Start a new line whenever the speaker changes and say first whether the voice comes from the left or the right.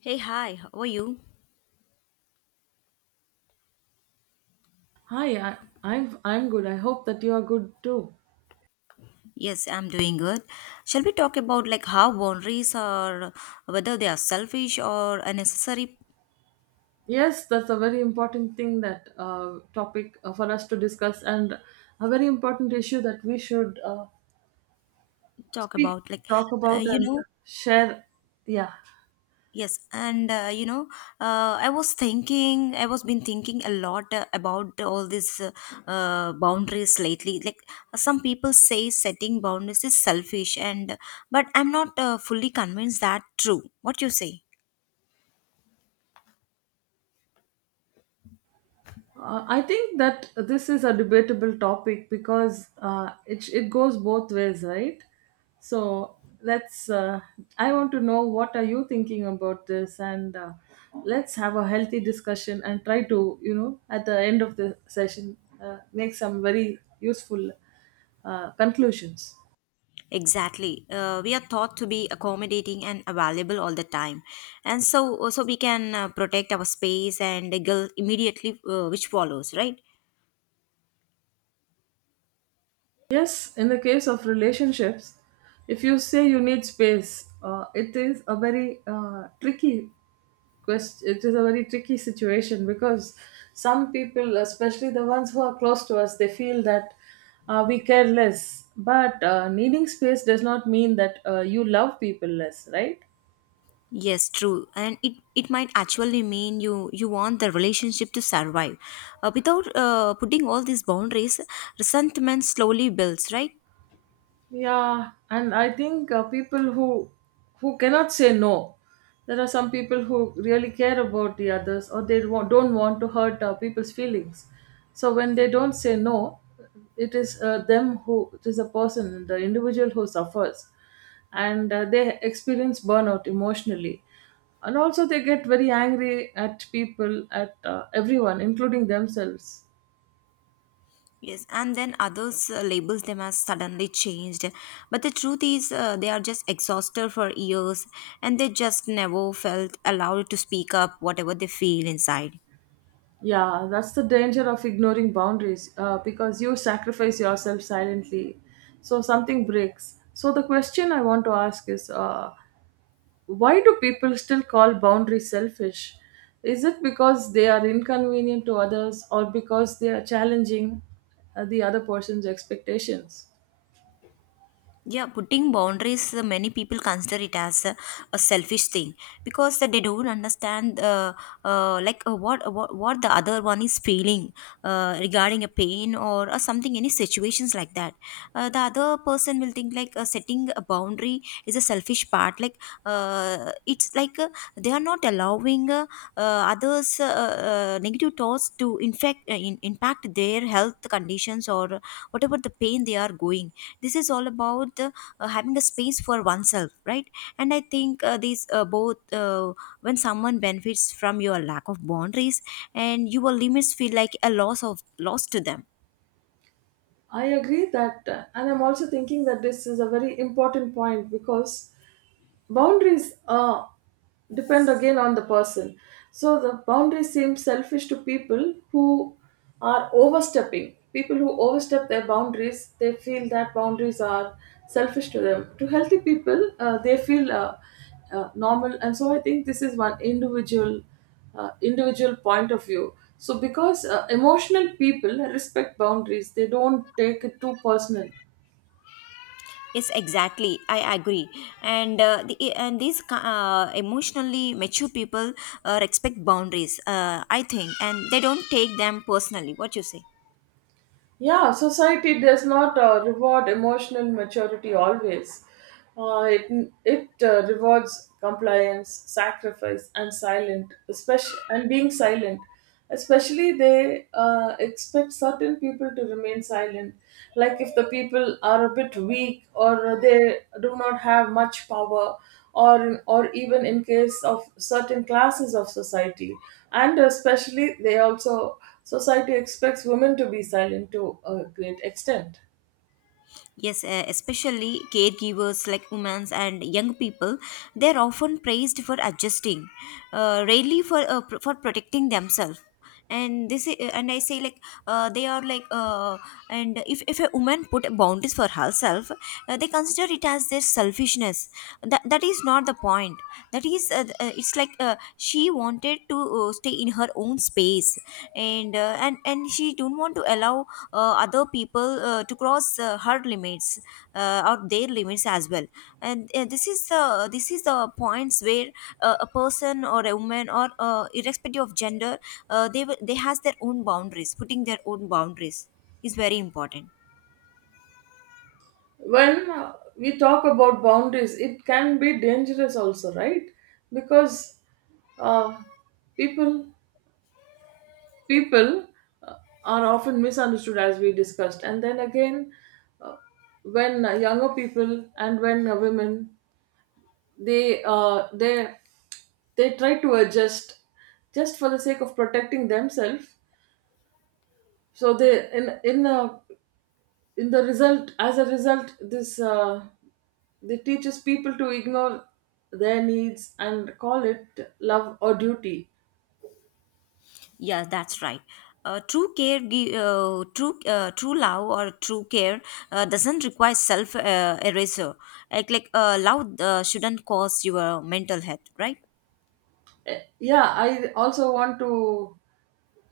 left: Hey, hi, how are you?
right: Hi, I'm good. I hope that you are good too.
left: Yes, I'm doing good. Shall we talk about like how boundaries are, whether they are selfish or unnecessary?
right: Yes, that's a very important thing that topic for us to discuss, and a very important issue that we should
left: Talk
right: speak,
left: about like,
right: talk
left: uh,
right: about,
left: you
right: and
left: know,
right: share. Yeah.
left: yes, and I was thinking, I was been thinking a lot about all these boundaries lately. Like some people say setting boundaries is selfish, and but I'm not fully convinced that true. What you say?
right: I think that this is a debatable topic because it goes both ways, right? So let's. I want to know what are you thinking about this, and let's have a healthy discussion and try to you know at the end of the session make some very useful conclusions.
left: Exactly. We are taught to be accommodating and available all the time. And so, so we can protect our space and the guilt immediately, which follows, right?
right: Yes, in the case of relationships, if you say you need space, it is a very tricky it is a very tricky situation because some people, especially the ones who are close to us, they feel that we care less, but needing space does not mean that you love people less, right?
left: Yes, true. And it might actually mean you want the relationship to survive. Without putting all these boundaries, resentment slowly builds, right?
right: Yeah, and I think people who cannot say no. There are some people who really care about the others, or they don't want to hurt people's feelings. So when they don't say no, it is them who it is a person, the individual who suffers, and they experience burnout emotionally, and also they get very angry at people, at everyone, including themselves.
left: Yes, and then others labels them as suddenly changed. But the truth is, they are just exhausted for years and they just never felt allowed to speak up whatever they feel inside.
right: Yeah, that's the danger of ignoring boundaries because you sacrifice yourself silently. So something breaks. So the question I want to ask is, why do people still call boundaries selfish? Is it because they are inconvenient to others, or because they are challenging the other person's expectations?
left: Yeah, putting boundaries, many people consider it as a selfish thing because that they don't understand, what the other one is feeling regarding a pain or something, any situations like that. The other person will think like setting a boundary is a selfish part. Like it's like they are not allowing others' negative thoughts to infect, impact their health conditions or whatever the pain they are going. This is all about having a space for oneself, right? And I think these both when someone benefits from your lack of boundaries and your limits feel like a loss to them.
right: I agree that, and I'm also thinking that this is a very important point, because boundaries depend again on the person. So the boundaries seem selfish to people who are overstepping. People who overstep their boundaries, they feel that boundaries are selfish to them. To healthy people, they feel normal. And so I think this is one individual point of view, so because emotional people respect boundaries, they don't take it too personal.
left: Yes, exactly, I agree. And uh, the, and these uh, emotionally mature people respect boundaries, I think, and they don't take them personally. What you say?
right: Yeah, society does not reward emotional maturity always. It rewards compliance, sacrifice, and silent, especially and being silent. Especially, they expect certain people to remain silent. Like if the people are a bit weak, or they do not have much power, or even in case of certain classes of society, and especially they also society expects women to be silent to a great extent.
left: Yes, especially caregivers like women and young people, they are often praised for adjusting, rarely for for protecting themselves. And I say like uh, they are like, uh, and if a woman put boundaries for herself, they consider it as their selfishness. That that is not the point. That is, it's like she wanted to stay in her own space, and and she don't want to allow other people to cross her limits or their limits as well. And this is the points where a person or a woman or irrespective of gender they has their own boundaries. Putting their own boundaries is very important.
right: When we talk about boundaries, it can be dangerous also, right? Because uh, people people uh, are often misunderstood, as we discussed, and then again, uh, when younger people and when women they uh, they they try to adjust just for the sake of protecting themselves. So they in a in the result as a result, this they teaches people to ignore their needs and call it love or duty.
left: Yeah, that's right. True love or true care doesn't require self eraser. Like love shouldn't cause your mental health, right?
right: Eh, yeah, I also want to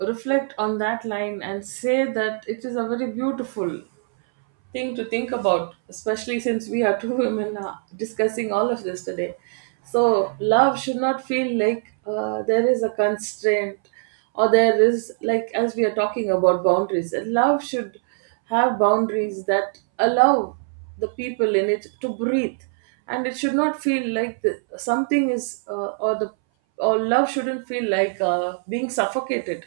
right: reflect on that line and say that it is a very beautiful thing to think about, especially since we are two women discussing all of this today. So, love should not feel like there is a constraint, or there is, like, as we are talking about boundaries, love should have boundaries that allow the people in it to breathe. And it should not feel like the, something is, or the or love shouldn't feel like being suffocated.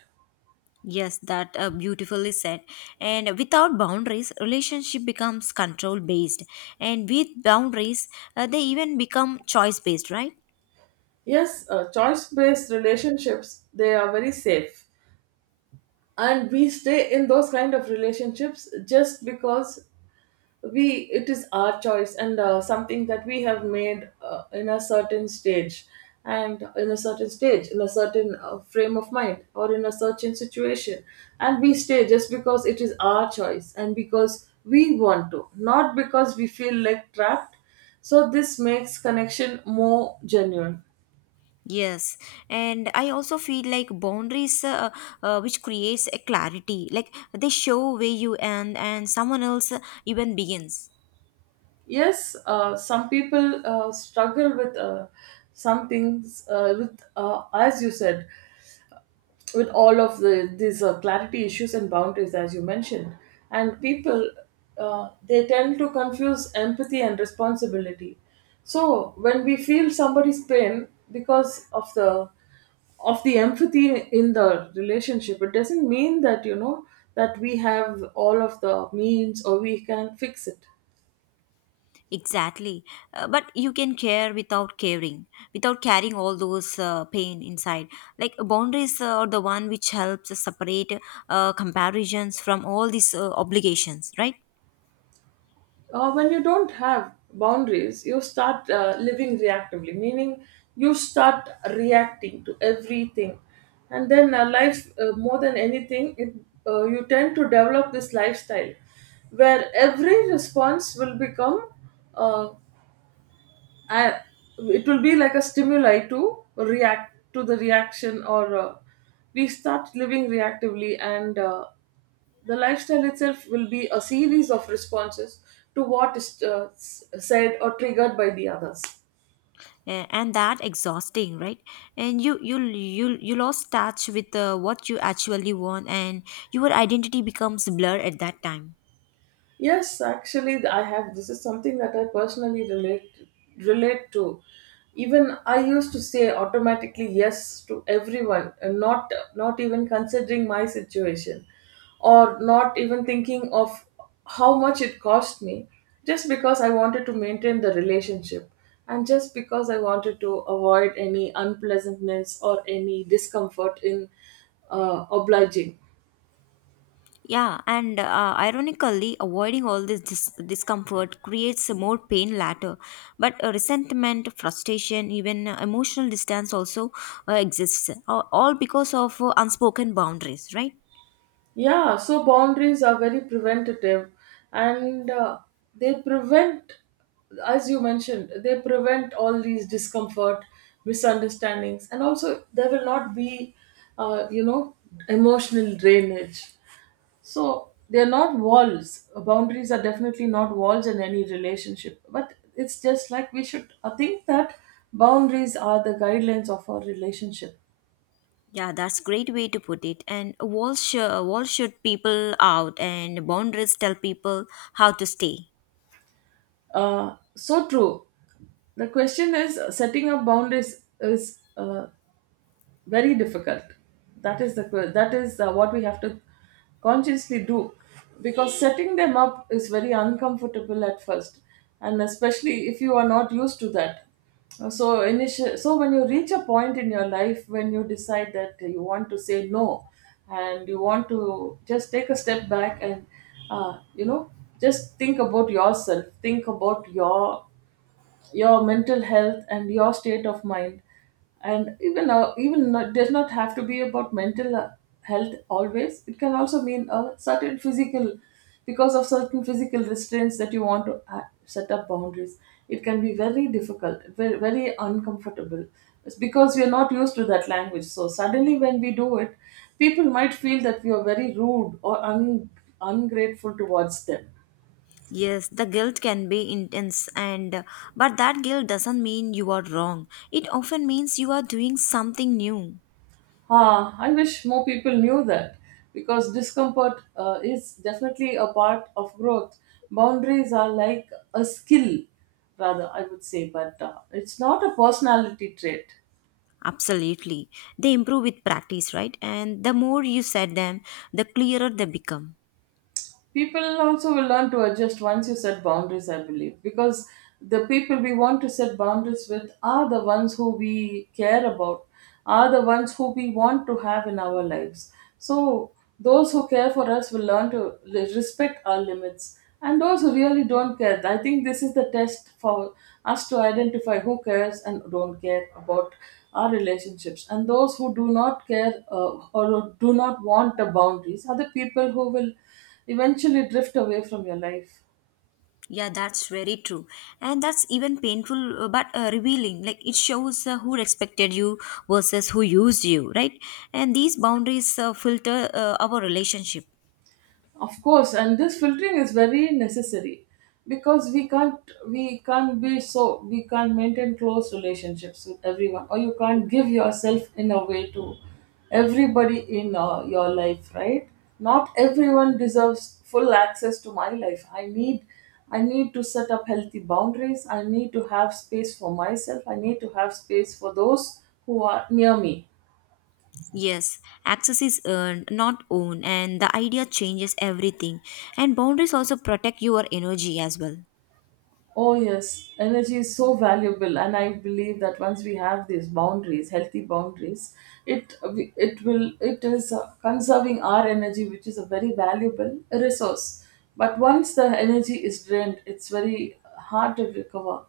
left: Yes, that beautifully said. And without boundaries, relationship becomes control based. And with boundaries, they even become choice based, right?
right: Yes, choice based relationships, they are very safe, and we stay in those kind of relationships just because we it is our choice, and something that we have made in a certain stage, in a certain frame of mind or in a certain situation. And we stay just because it is our choice, and because we want to, not because we feel like trapped. So this makes connection more genuine.
left: Yes, and I also feel like boundaries, which creates a clarity, like they show where you end and someone else even begins.
right: Yes, some people struggle with some things, with as you said, with all of the these clarity issues and boundaries, as you mentioned. And people, they tend to confuse empathy and responsibility. So when we feel somebody's pain because of the empathy in the relationship, it doesn't mean that, you know, that we have all of the means or we can fix it.
left: Exactly. But you can care without caring, without carrying all those pain inside. Like boundaries are the one which helps separate comparisons from all these obligations, right?
right: When you don't have boundaries, you start living reactively, meaning you start reacting to everything. And then more than anything, you tend to develop this lifestyle where every response will become uh, and it will be like a stimuli to react to the reaction. Or we start living reactively, and the lifestyle itself will be a series of responses to what is said or triggered by the others.
left: And that exhausting, right? And you lost touch with what you actually want, and your identity becomes blurred at that time.
right: Yes, actually, I have. This is something that I personally relate to. Even I used to say automatically yes to everyone, and not even considering my situation, or not even thinking of how much it cost me, just because I wanted to maintain the relationship, and just because I wanted to avoid any unpleasantness or any discomfort in obliging.
left: Yeah, and ironically, avoiding all this discomfort creates more pain later. But resentment, frustration, even emotional distance also exists, all because of unspoken boundaries, right?
right: Yeah, so boundaries are very preventative, and they prevent, as you mentioned, they prevent all these discomfort, misunderstandings, and also there will not be, you know, emotional drainage. So they're not walls. Boundaries are definitely not walls in any relationship, but it's just like we should, I think that boundaries are the guidelines of our relationship.
left: Yeah, that's great way to put it. And walls, walls shut people out, and boundaries tell people how to stay.
right: So true. The question is, setting up boundaries is very difficult. That is the that is what we have to consciously do, because setting them up is very uncomfortable at first, and especially if you are not used to that. So when you reach a point in your life when you decide that you want to say no, and you want to just take a step back, and uh, you know, just think about yourself, think about your mental health and your state of mind. And even, even not, does not have to be about mental health always. It can also mean a certain physical, because of certain physical restraints that you want to set up boundaries. It can be very difficult, very, very uncomfortable. It's because we are not used to that language, so suddenly when we do it, people might feel that we are very rude or ungrateful towards them.
left: Yes, the guilt can be intense, and but that guilt doesn't mean you are wrong. It often means you are doing something new.
right: Ah, I wish more people knew that, because discomfort is definitely a part of growth. Boundaries are like a skill, rather, I would say, but it's not a personality trait.
left: Absolutely. They improve with practice, right? And the more you set them, the clearer they become.
right: People also will learn to adjust once you set boundaries, I believe, because the people we want to set boundaries with are the ones who we care about, are the ones who we want to have in our lives. So those who care for us will learn to respect our limits, and those who really don't care, I think this is the test for us to identify who cares and don't care about our relationships. And those who do not care, or do not want the boundaries, are the people who will eventually drift away from your life.
left: Yeah, that's very true. And that's even painful but revealing. Like it shows who respected you versus who used you, right? And these boundaries filter our relationship.
right: Of course, and this filtering is very necessary, because we can't maintain close relationships with everyone, or you can't give yourself in a way to everybody in your life, right? Not everyone deserves full access to my life. I need to set up healthy boundaries. I need to have space for myself. I need to have space for those who are near me.
left: Yes, access is earned, not owned, and the idea changes everything. And boundaries also protect your energy as well.
right: Oh, yes, energy is so valuable, and I believe that once we have these boundaries, healthy boundaries, it it is conserving our energy, which is a very valuable resource. But once the energy is drained, it's very hard to recover.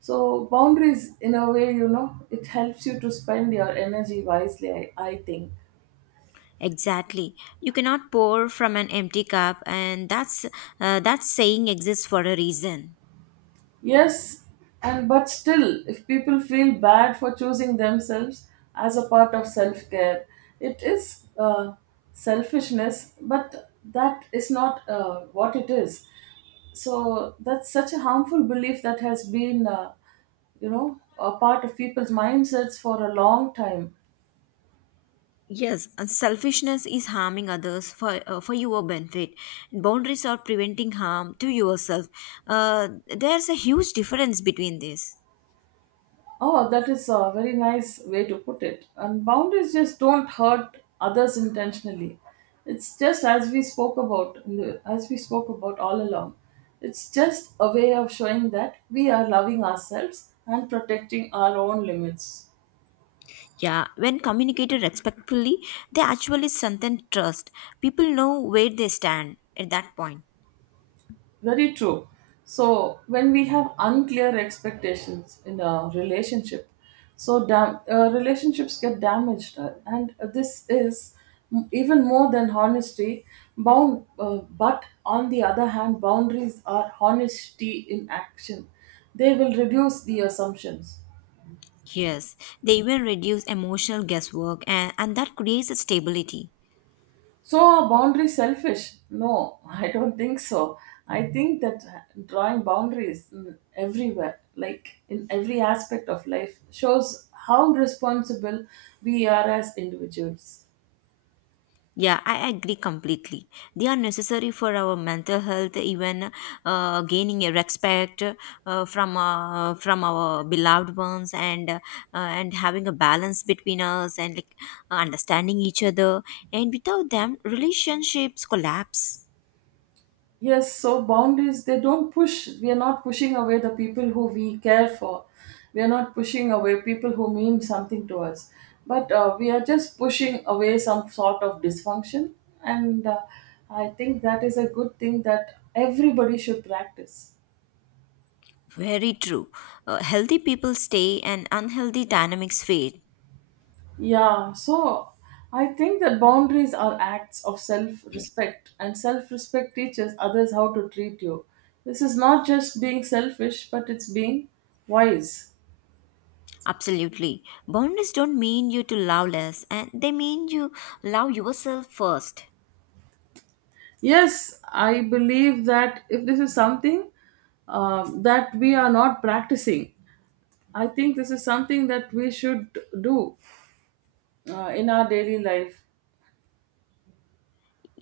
right: So boundaries, in a way, you know, it helps you to spend your energy wisely. I think.
left: Exactly. You cannot pour from an empty cup, and that's that saying exists for a reason.
right: Yes, and but still, if people feel bad for choosing themselves as a part of self care, it is selfishness, but that is not what it is. So that's such a harmful belief that has been, you know, a part of people's mindsets for a long time.
left: Yes, and selfishness is harming others for your benefit. Boundaries are preventing harm to yourself. Uh, there's a huge difference between this.
right: Oh, that is a very nice way to put it. And boundaries just don't hurt others intentionally. It's just as we spoke about, as we spoke about all along. It's just a way of showing that we are loving ourselves and protecting our own limits.
left: Yeah, when communicated respectfully, they actually strengthen trust. People know where they stand at that point.
right: Very true. So when we have unclear expectations in a relationship, so relationships get damaged, and this is even more than honesty. But on the other hand, boundaries are honesty in action. They will reduce the assumptions.
left: Yes, they even reduce emotional guesswork, and that creates a stability.
right: So boundary selfish? No, I don't think so. I think that drawing boundaries everywhere, like in every aspect of life, shows how responsible we are as individuals.
left: Yeah, I agree completely. They are necessary for our mental health, even gaining a respect from our beloved ones, and having a balance between us, and like understanding each other. And without them, relationships collapse.
right: Yes, so boundaries, they don't push. We are not pushing away the people who we care for. We are not pushing away people who mean something to us. But we are just pushing away some sort of dysfunction. And I think that is a good thing that everybody should practice.
left: Very true. Healthy people stay, and unhealthy dynamics fade.
right: Yeah, so I think that boundaries are acts of self respect, and self respect teaches others how to treat you. This is not just being selfish, but it's being wise.
left: Absolutely. Boundaries don't mean you to love less, and they mean you love yourself first.
right: Yes, I believe that if this is something that we are not practicing, I think this is something that we should do in our daily life.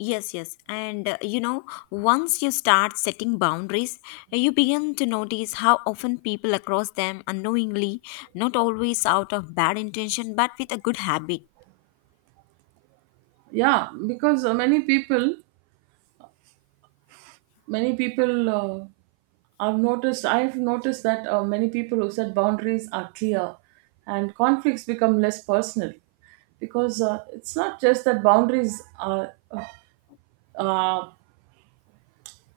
left: Yes, yes. And once you start setting boundaries, you begin to notice how often people across them unknowingly, not always out of bad intention, but with a good habit.
right: Yeah, because many people, uh, I've noticed that many people who set boundaries are clear and conflicts become less personal because it's not just that boundaries are, uh,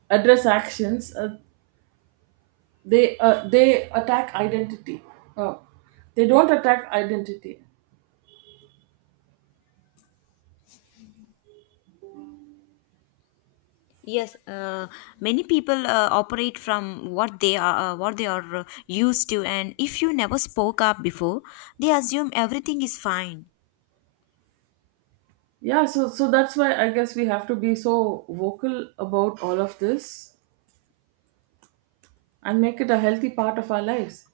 right: address actions. They attack identity uh, they don't attack identity.
left: Yes, many people operate from what they are used to, and if you never spoke up before, they assume everything is fine.
right: Yeah, so that's why I guess we have to be so vocal about all of this and make it a healthy part of our lives.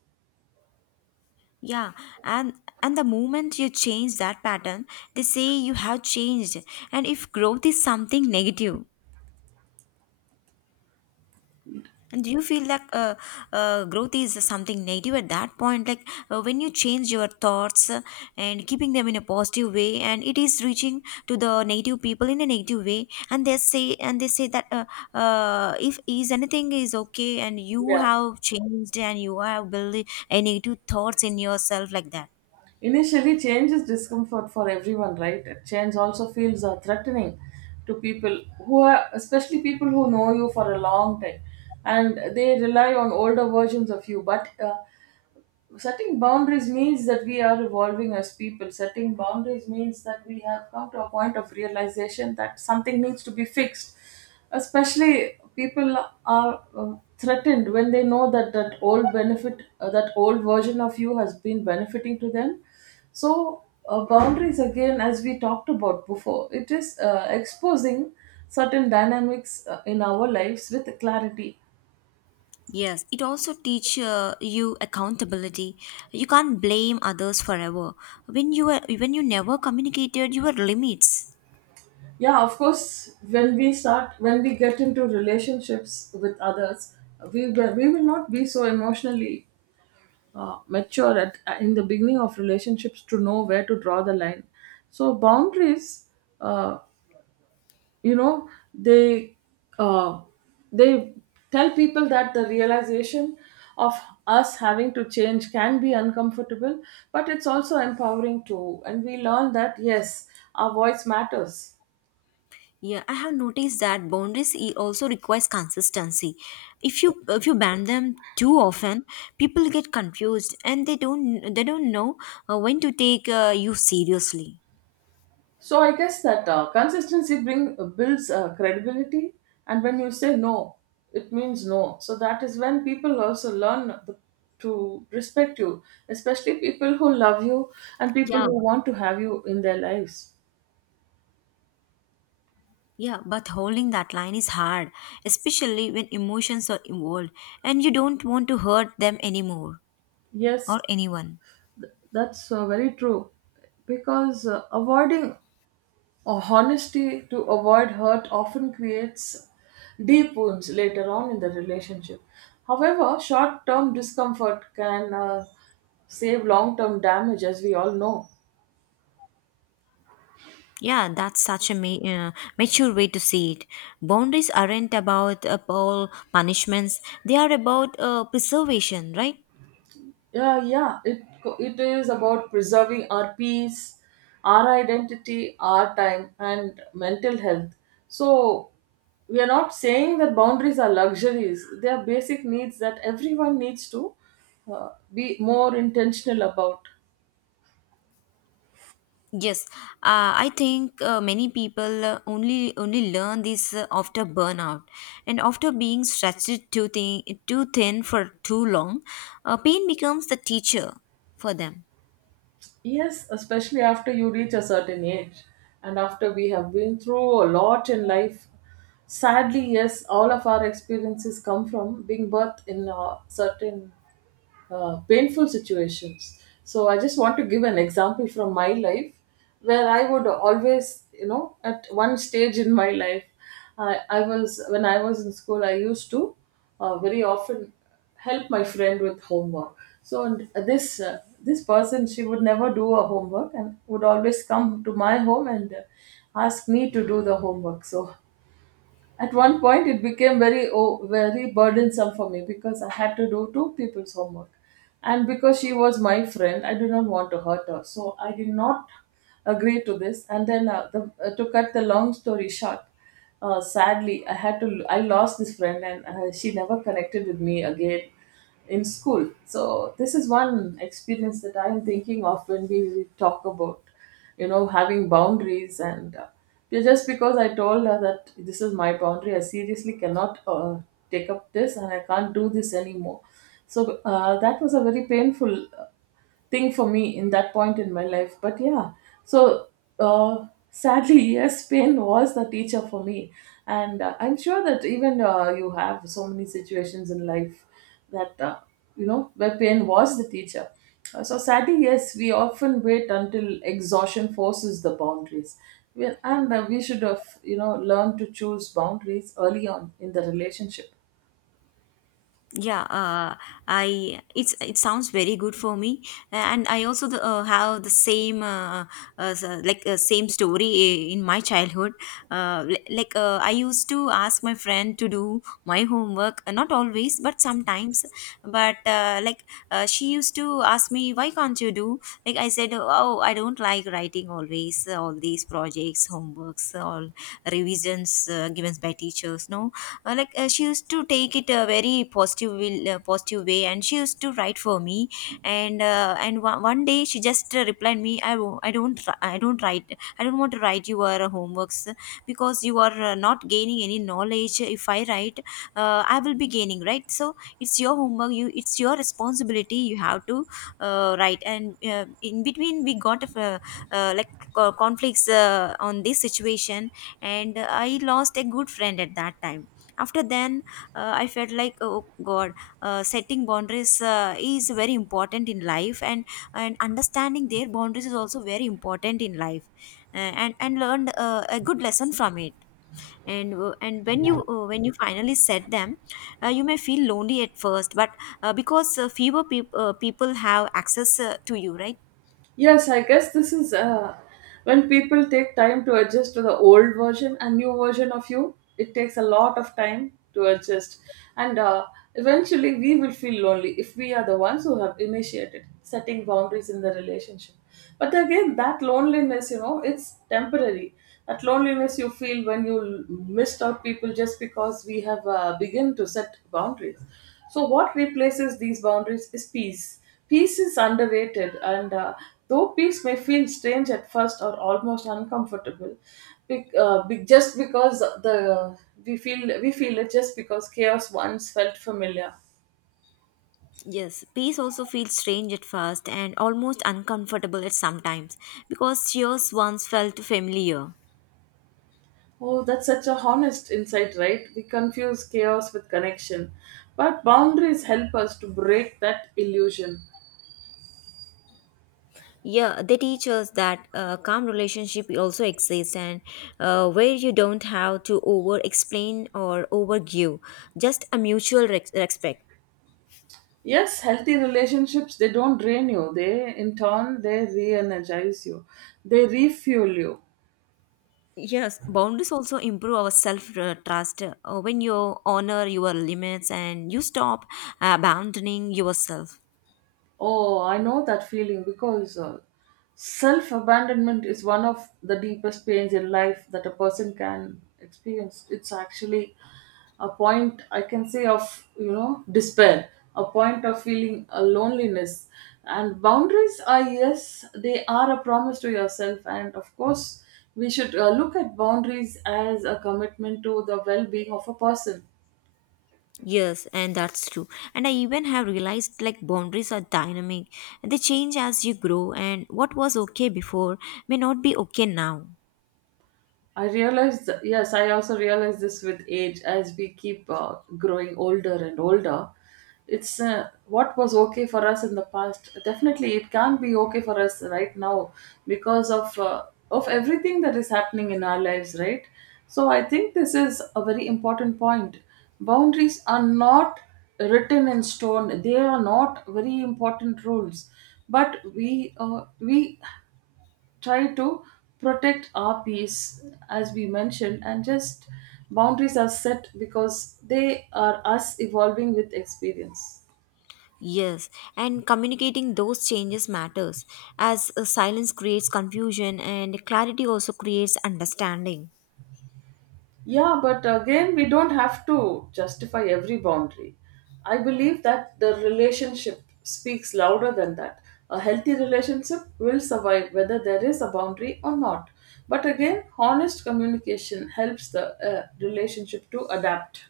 left: Yeah, and and the moment you change that pattern, they say you have changed, and if growth is something negative. And do you feel like growth is something negative at that point? Like when you change your thoughts and keeping them in a positive way, and it is reaching to the negative people in a negative way, and they say that if is anything is okay, and you
right: Yeah,
left: have changed and you have built a negative thoughts in yourself like that.
right: initially change is discomfort for everyone, right? Change also feels threatening to people who are, especially people who know you for a long time and they rely on older versions of you. But setting boundaries means that we are evolving as people. Setting boundaries means that we have come to a point of realization that something needs to be fixed. Especially people are threatened when they know that that old benefit that old version of you has been benefiting to them. So boundaries, again, as we talked about before, it is exposing certain dynamics in our lives with clarity.
left: Yes, it also teach you accountability. You can't blame others forever. When you never communicated your limits.
right: Yeah, of course, when we start, when we get into relationships with others, we will not be so emotionally mature at in the beginning of relationships to know where to draw the line. So boundaries, uh, you know they uh, they tell people that the realization of us having to change can be uncomfortable, but it's also empowering too, and we learn that, yes, our voice matters.
left: Yeah, I have noticed that boundaries also requires consistency. If you ban them too often, people get confused and they don't know when to take you seriously.
right: So I guess that builds credibility, and when you say no, it means no. So that is when people also learn the, to respect you, especially people who love you and people
left: Yeah,
right: who want to have you in their lives.
left: yeah, but holding that line is hard, especially when emotions are involved and you don't want to hurt them anymore or
right: Yes,
left: anyone.
right: that's very true. Because avoiding Or honesty to avoid hurt often creates deep wounds later on in the relationship. However, short term discomfort can save long term damage, as we all know.
left: Yeah, that's such a mature way to see it. Boundaries aren't about all punishments; they are about preservation, right?
right: Yeah, yeah, it is about preserving our peace, our identity, our time, and mental health. So, we are not saying that boundaries are luxuries, they are basic needs that everyone needs to be more intentional about.
left: Yes, I think many people only learn this after burnout, and after being stretched too thin for too long, pain becomes the teacher for them.
right: Yes, especially after you reach a certain age and after we have been through a lot in life. Sadly, yes, all of our experiences come from being birthed in certain painful situations. So I just want to give an example from my life, where I would always, you know, at one stage in my life. I was when I was in school, I used to very often help my friend with homework. So, and this this person, she would never do her homework and would always come to my home and ask me to do the homework. So at one point, it became very burdensome for me because I had to do two people's homework, and because she was my friend, I did not want to hurt her, so I did not agree to this. And then, to cut the long story short, sadly, I had to I lost this friend, and she never connected with me again in school. So this is one experience that I am thinking of when we talk about, you know, having boundaries, and just because I told her that this is my boundary, I seriously cannot take up this and I can't do this anymore. So that was a very painful uh, thing for me in that point in my life. But yeah, so sadly, yes, pain was the teacher for me. And I'm sure that even you have so many situations in life that you know where pain was the teacher. So sadly, yes, we often wait until exhaustion forces the boundaries. We- And We should have, you know, learned to choose boundaries early on in the relationship.
left: Yeah, I it's it sounds very good for me, and I also have the same same story in my childhood. I used to ask my friend to do my homework, not always but sometimes. But she used to ask me, why can't you do? Like I said, oh, I don't like writing always, all these projects, homeworks, all revisions given by teachers. No, she used to take it a positive way, and she used to write for me. And one, one day she just replied me, I don't write, I don't want to write your homeworks, because you are not gaining any knowledge. If I write, I will be gaining, right? So it's your homework, you it's your responsibility, you have to write. And in between we got uh, like co- conflicts on this situation, and I lost a good friend at that time. After then, I felt like, oh god, setting boundaries is very important in life, and understanding their boundaries is also very important in life. And learned a good lesson from it. And when you finally set them, you may feel lonely at first, but because people have access to you, right?
right: Yes, I guess this is when people take time to adjust to the old version and new version of you, it takes a lot of time to adjust. And Eventually, we will feel lonely if we are the ones who have initiated setting boundaries in the relationship. But again, that loneliness, you know, it's temporary. That loneliness you feel when missed out people just because we have begun to set boundaries. So, what replaces these boundaries is peace. Peace is underrated, and though peace may feel strange at first or almost uncomfortable, just because the we feel it just because chaos once felt familiar.
left: Yes, peace also feels strange at first and almost uncomfortable at sometimes, because yours once felt familiar.
right: Oh, that's such a honest insight, right? We confuse chaos with connection, but boundaries help us to break that illusion.
left: Yeah, they teach us that calm relationship also exists, and where you don't have to over explain or over give, just a mutual rex respect.
right: Yes, healthy relationships, they don't drain you. They in turn they re-energize you. They refuel you.
left: Yes, boundaries also improve our self trust when you honor your limits and you stop abandoning yourself.
right: Oh, I know that feeling because self abandonment is one of the deepest pains in life that a person can experience. It's actually a point I can say of, you know, despair, a point of feeling a loneliness. And boundaries are, yes, they are a promise to yourself. And of course, we should look at boundaries as a commitment to the well being of a person.
left: Yes, and that's true. And I even have realized like boundaries are dynamic, they change as you grow, and what was okay before may not be okay now.
right: I also realize this with age as we keep growing older and older. It's what was okay for us in the past. Definitely, it can't be okay for us right now because of everything that is happening in our lives, right? So I think this is a very important point. Boundaries are not written in stone. They are not very important rules, but we try to protect our peace, as we mentioned, and just boundaries are set because they are us evolving with experience.
left: Yes, and communicating those changes matters, as silence creates confusion and clarity also creates understanding.
right: Yeah, but again, we don't have to justify every boundary. I believe that the relationship speaks louder than that. A healthy relationship will survive whether there is a boundary or not, but again, honest communication helps the relationship to adapt.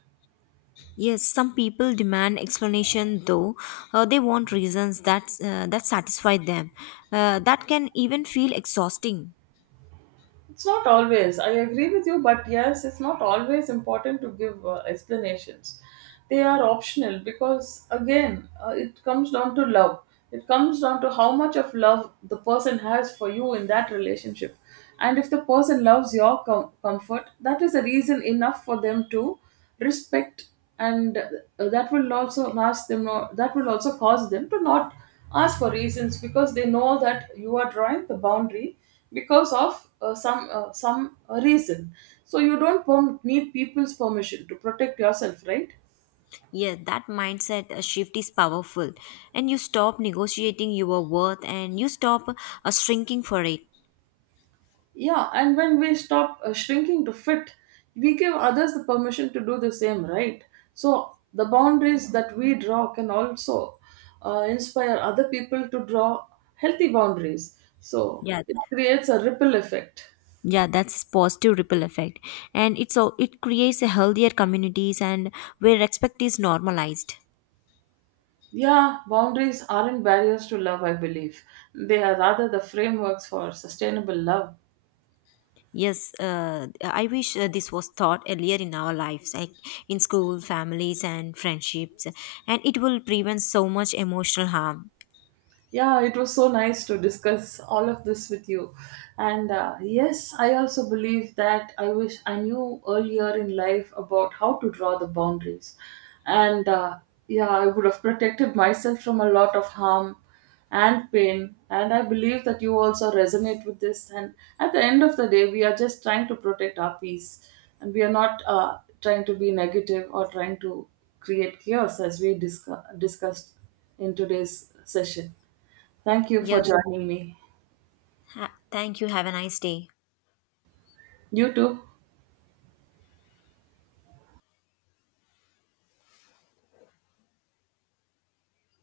left: Yes, some people demand explanation though, they want reasons that that satisfy them. That can even feel exhausting.
right: It's not always. I agree with you, but yes, it's not always important to give explanations. They are optional because, again, it comes down to love. It comes down to how much of love the person has for you in that relationship. And if the person loves your comfort, that is a reason enough for them to respect, and that will also cause them to not ask for reasons, because they know that you are drawing the boundary because of some reason. So you don't need people's permission to protect yourself, right?
left: Yeah, that mindset shift is powerful, and you stop negotiating your worth and you stop shrinking for it.
right: Yeah, and when we stop shrinking to fit, we give others the permission to do the same, right? So the boundaries that we draw can also inspire other people to draw healthy boundaries, so
left: Yeah,
right: it creates a ripple effect.
left: yeah, that's positive ripple effect, and it's all it creates a healthier communities and where respect is normalized.
right: Yeah, boundaries aren't barriers to love, I believe. They are rather the frameworks for sustainable love.
left: Yes, I wish this was taught earlier in our lives, like in school, families, and friendships, and it will prevent so much emotional harm.
right: Yeah, it was so nice to discuss all of this with you. And yes, I also believe that I wish I knew earlier in life about how to draw the boundaries. And yeah, I would have protected myself from a lot of harm and pain. And I believe that you also resonate with this. And at the end of the day, we are just trying to protect our peace. And we are not trying to be negative or trying to create chaos, as we discussed in today's session. Thank you
left: Yeah,
right: for joining me.
left: thank you, have a nice day.
right: You too.